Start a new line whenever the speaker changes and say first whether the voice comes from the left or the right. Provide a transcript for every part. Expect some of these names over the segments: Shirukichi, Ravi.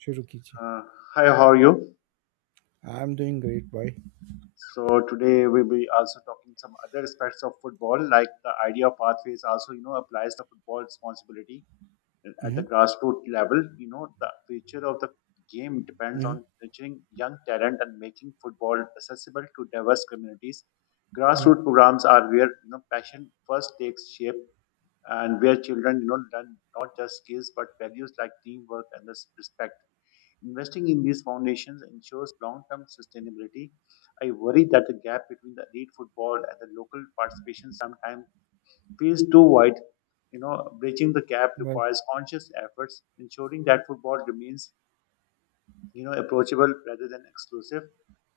right: Shirukichi.
left: Uh, Hi, how are you?
right: I'm doing great, boy.
left: So today we'll be also talking some other aspects of football, like the idea of pathways also, you know, applies the football responsibility at the
right: Mm-hmm.
left: grassroots level. You know, the future of the game depends
right: Mm-hmm.
left: on nurturing young talent and making football accessible to diverse communities.
right: mm
left: Grassroots programs are where you know passion first takes shape, and where children you know learn not just skills but values like teamwork and this respect. Investing in these foundations ensures long term sustainability. I worry that the gap between the elite football and the local participation sometimes feels too wide. You know, bridging the gap
right: Well.
left: requires conscious efforts, ensuring that football remains, you know, approachable rather than exclusive.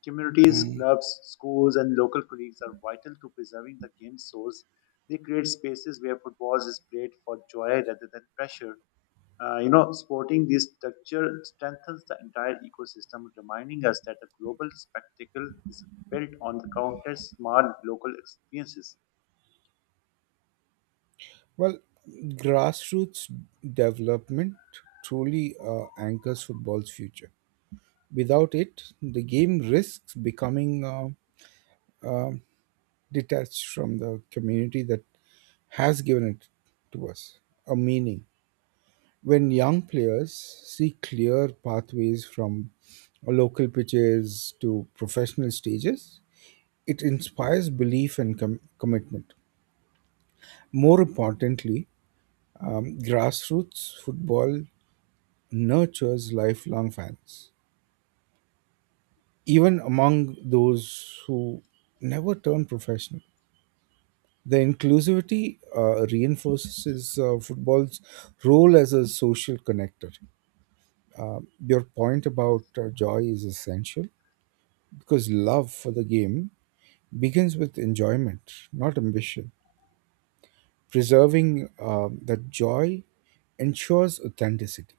left: Communities,
right: mm.
left: clubs, schools, and local colleagues are vital to preserving the game's source. They create spaces where football is played for joy rather than pressure. You know, supporting this structure strengthens the entire ecosystem, reminding us that the global spectacle is built on the countless small local experiences.
right: Well, grassroots development truly anchors football's future. Without it, the game risks becoming uh, detached from the community that has given it to us a meaning. When young players see clear pathways from local pitches to professional stages, it inspires belief and commitment. More importantly, grassroots football nurtures lifelong fans, even among those who never turn professional. The inclusivity reinforces football's role as a social connector. Your point about joy is essential because love for the game begins with enjoyment, not ambition. Preserving that joy ensures authenticity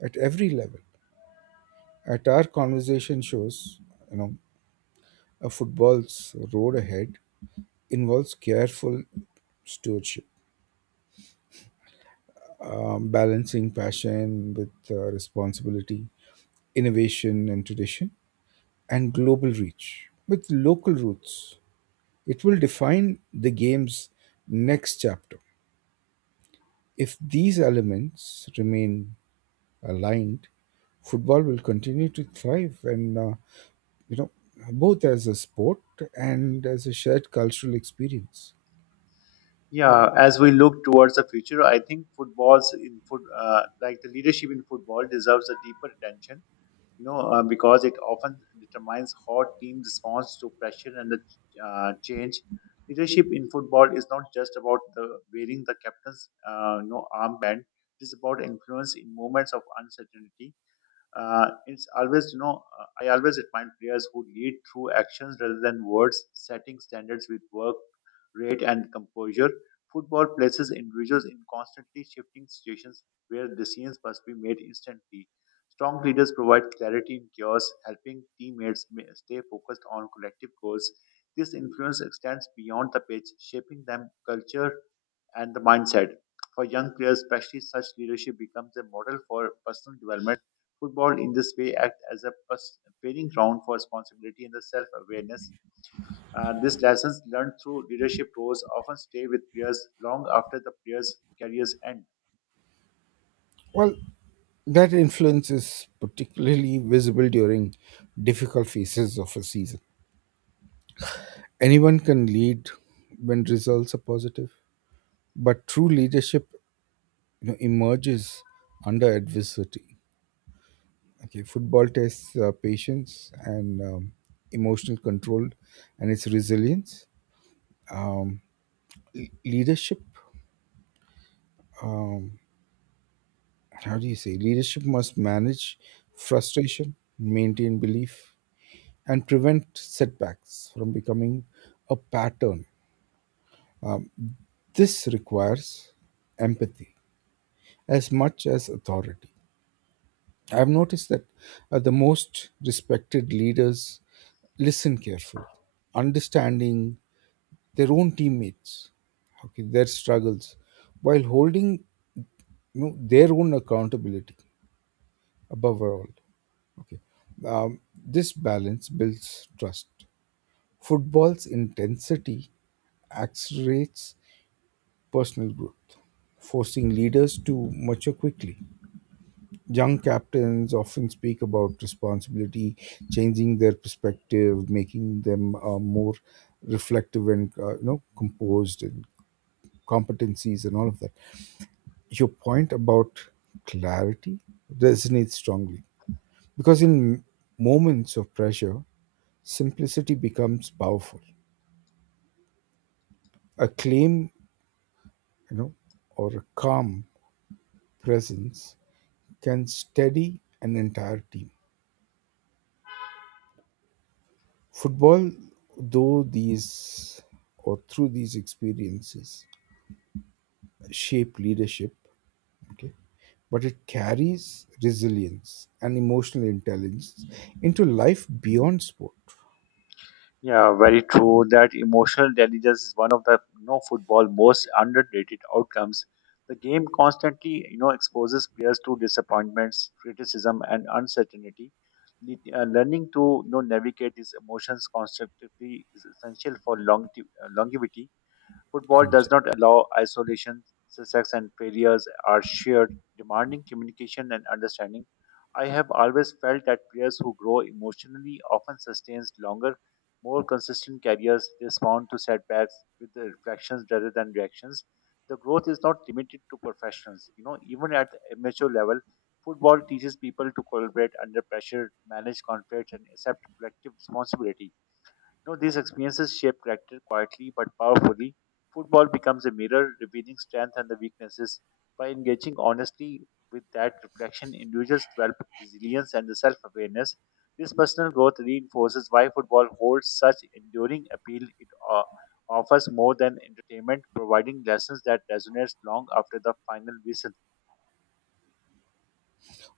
right: at every level. At our conversation shows, you know, a football's road ahead involves careful stewardship, balancing passion with responsibility, innovation and tradition, and global reach with local roots. It will define the game's next chapter. If these elements remain aligned, football will continue to thrive and you know, both as a sport and as a shared cultural experience.
left: Yeah, as we look towards the future, I think footballs in like the leadership in football, deserves a deeper attention you know, because it often determines how team responds to pressure and the change. Leadership in football is not just about the wearing the captain's you know, armband. It is about influence in moments of uncertainty. It's always, you know, I always admire players who lead through actions rather than words, setting standards with work rate and composure. Football places individuals in constantly shifting situations where decisions must be made instantly. Strong leaders provide clarity in chaos, helping teammates stay focused on collective goals. This influence extends beyond the pitch, shaping them culture and the mindset. For young players, especially, such leadership becomes a model for personal development. Football, in this way, act as a training ground for responsibility and the self-awareness. These lessons learned through leadership roles often stay with players long after the players' careers end.
right: Well, that influence is particularly visible during difficult phases of a season. Anyone can lead when results are positive, but true leadership, you know, emerges under adversity. Okay, football tests patience and emotional control and its resilience. Um, Leadership, um, how do you say leadership must manage frustration, maintain belief, and prevent setbacks from becoming a pattern. um, this requires empathy as much as authority. I've noticed that the most respected leaders listen carefully, understanding their own teammates, okay, their struggles, while holding, you know, their own accountability above all. Okay. This balance builds trust. Football's intensity accelerates personal growth, forcing leaders to mature quickly. Young captains often speak about responsibility, changing their perspective, making them more reflective and, you know, composed and competencies and all of that. Your point about clarity resonates strongly because in moments of pressure simplicity becomes powerful. A claim, you know, or a calm presence can steady an entire team. Football, though these or through these experiences, shape leadership. Okay, but it carries resilience and emotional intelligence into life beyond sport.
left: Yeah, very true. That emotional intelligence is one of the you know, football most underrated outcomes. The game constantly, you know, exposes players to disappointments, criticism, and uncertainty. Learning to you know navigate these emotions constructively is essential for longevity. Football does
right: Anjay.
left: not allow isolation, success and failures are shared, demanding communication and understanding. I have always felt that players who grow emotionally often sustain longer, more consistent careers. They respond to setbacks with the reflections rather than reactions. The growth is not limited to professionals. You know, even at amateur level, football teaches people to collaborate under pressure, manage conflicts, and accept collective responsibility. You know, these experiences shape character quietly but powerfully. Football becomes a mirror, revealing strength and the weaknesses. By engaging honestly with that reflection, individuals develop resilience and the self-awareness. This personal growth reinforces why football holds such enduring appeal. Offers more than entertainment, providing lessons that resonate long after the final whistle.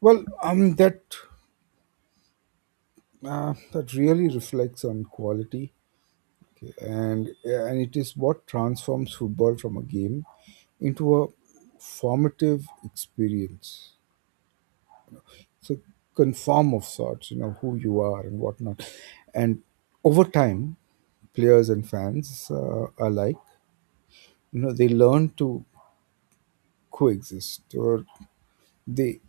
right: Well, that that really reflects on quality and it is what transforms football from a game into a formative experience. So, conform of sorts, you know, who you are and whatnot. And over time, players and fans alike, you know, they learn to coexist or they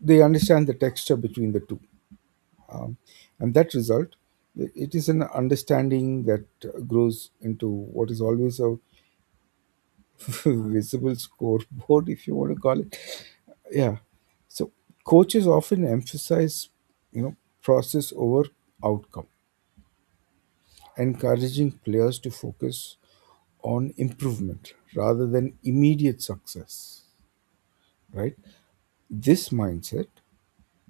right: they understand the texture between the two. Um, and that result, it is an understanding that grows into what is always a visible scoreboard, if you want to call it. Yeah. So coaches often emphasize, you know, process over outcome, encouraging players to focus on improvement rather than immediate success, right? This mindset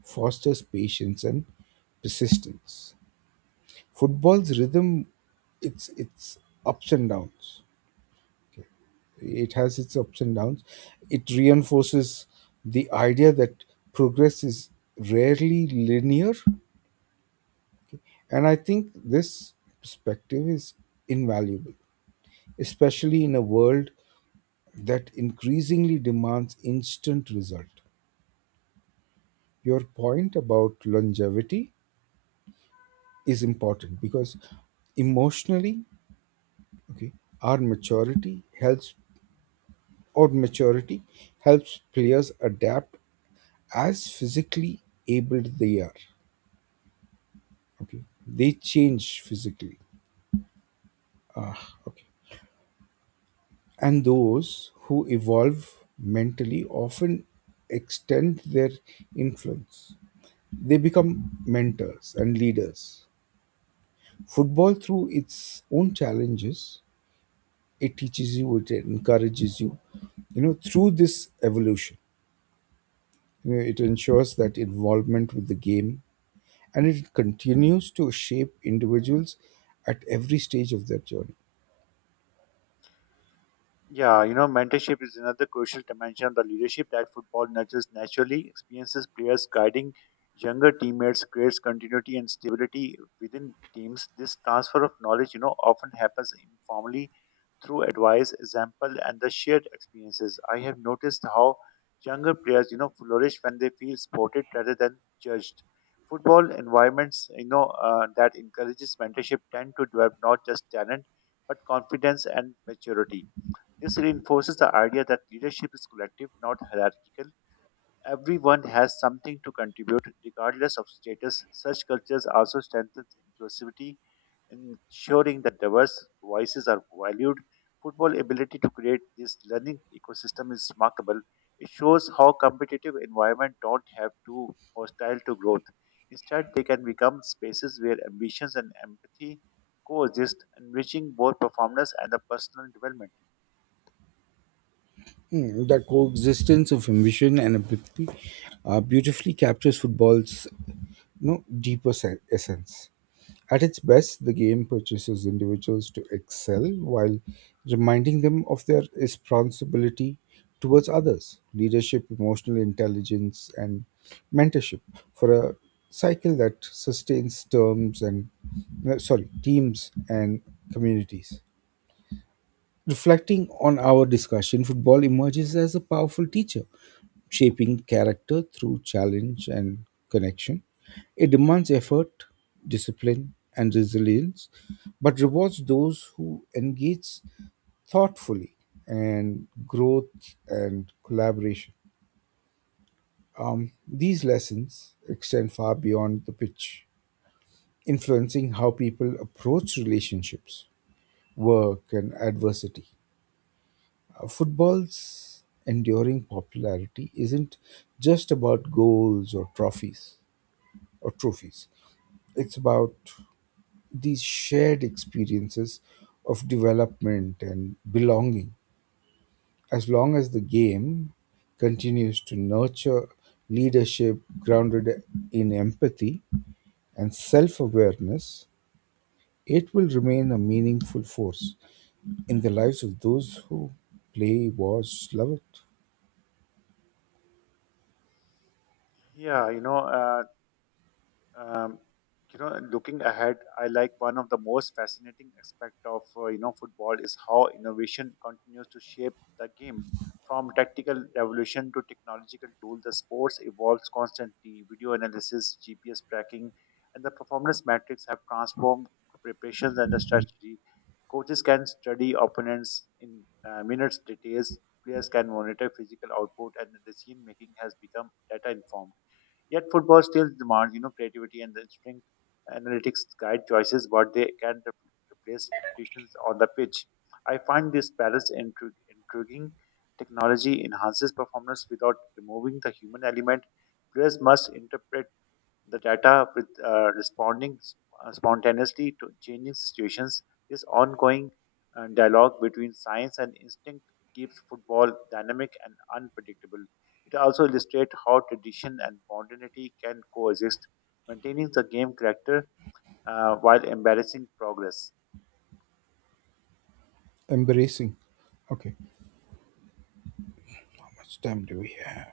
right: fosters patience and persistence. Football's rhythm, it's ups and downs, It has its ups and downs. It reinforces the idea that progress is rarely linear, and I think this perspective is invaluable, especially in a world that increasingly demands instant result. Your point about longevity is important because emotionally okay our maturity helps or maturity helps players adapt as physically able they are. Okay, they change physically. ah okay and those who evolve mentally often extend their influence. They become mentors and leaders. Football, through its own challenges, it teaches you it encourages you, you know, through this evolution, you know, it ensures that involvement with the game and it continues to shape individuals at every stage of their journey.
left: Yeah, you know, mentorship is another crucial dimension of the leadership that football nurtures naturally, experiences players guiding younger teammates, creates continuity and stability within teams. This transfer of knowledge, you know, often happens informally through advice, example, and the shared experiences. I have noticed how younger players, you know, flourish when they feel supported rather than judged. Football environments, you know, that encourages mentorship tend to develop not just talent but confidence and maturity. This reinforces the idea that leadership is collective, not hierarchical. Everyone has something to contribute, regardless of status. Such cultures also strengthen inclusivity, ensuring that diverse voices are valued. Football's ability to create this learning ecosystem is remarkable. It shows how competitive environments don't have to hostile to growth. Instead, they can become spaces where ambitions and empathy coexist, enriching both performance and the personal development.
right: Mm, the coexistence of ambition and empathy beautifully captures football's, you know, essence. At its best, the game purchases individuals to excel while reminding them of their responsibility towards others. Leadership, emotional intelligence, and mentorship for a cycle that sustains terms and no, sorry teams and communities. Reflecting on our discussion, football emerges as a powerful teacher, shaping character through challenge and connection. It demands effort, discipline, and resilience, but rewards those who engage thoughtfully and growth and collaboration. These lessons extend far beyond the pitch, influencing how people approach relationships, work, and adversity. Football's enduring popularity isn't just about goals or trophies. It's about these shared experiences of development and belonging. As long as the game continues to nurture leadership grounded in empathy and self awareness, it will remain a meaningful force in the lives of those who play, watch, love it,
left: Yeah, you know, uh, um, you know, looking ahead, I like one of the most fascinating aspect of you know football is how innovation continues to shape the game. From tactical revolution to technological tool, the sports evolves constantly. Video analysis, GPS tracking, and the performance metrics have transformed preparations and the strategy. Coaches can study opponents in minutes details. Players can monitor physical output, and the decision making has become data informed. Yet football still demands, you know, creativity and the instinct. Analytics guide choices, but they can replace intuitions on the pitch. I find this balance intriguing. Technology enhances performance without removing the human element. Players must interpret the data with responding spontaneously to changing situations. This ongoing dialogue between science and instinct keeps football dynamic and unpredictable. It also illustrates how tradition and modernity can coexist, maintaining the game character while embarrassing progress.
right: embracing. Okay. Much time do we have?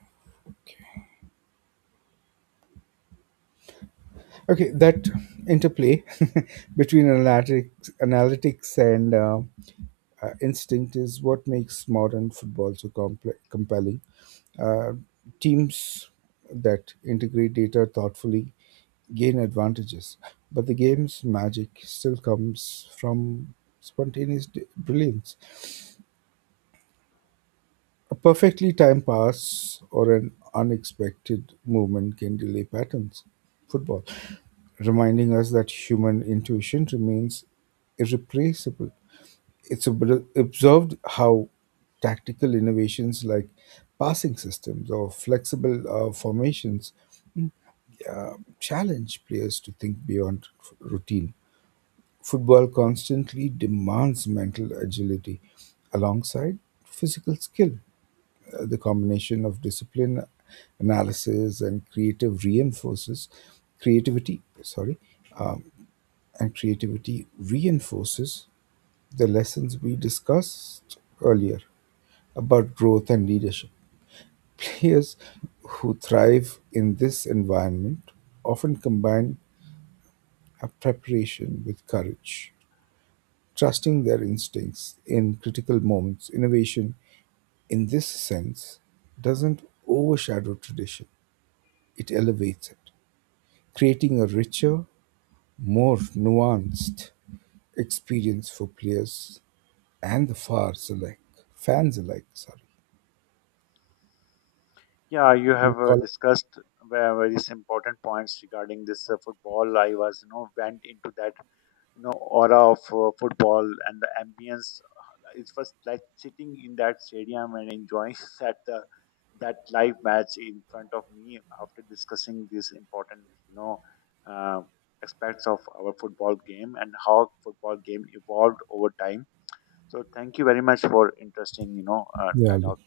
right: Okay, that interplay between analytics and instinct is what makes modern football so compelling. Uh, Teams that integrate data thoughtfully gain advantages, but the game's magic still comes from spontaneous brilliance. A perfectly timed pass or an unexpected movement can delay patterns. Football, reminding us that human intuition remains irreplaceable. It's observed how tactical innovations like passing systems or flexible formations mm, uh, challenge players to think beyond routine. Football constantly demands mental agility alongside physical skill. The combination of discipline, analysis, and creative reinforces creativity. Sorry, um, and creativity reinforces the lessons we discussed earlier about growth and leadership. Players who thrive in this environment often combine a preparation with courage, trusting their instincts in critical moments. Innovation, in this sense, doesn't overshadow tradition, it elevates it, creating a richer, more nuanced experience for players and the Fans alike, sorry.
left: Yeah, you
right: We'll
left: have
right: call it.
left: discussed various important points regarding this football. I was, you know, went into that you know aura of football and the ambience. It was like sitting in that stadium and enjoying that that live match in front of me after discussing these important you know uh, aspects of our football game and how football game evolved over time. So thank you very much for interesting you know
right: Yeah,
left: dialogue.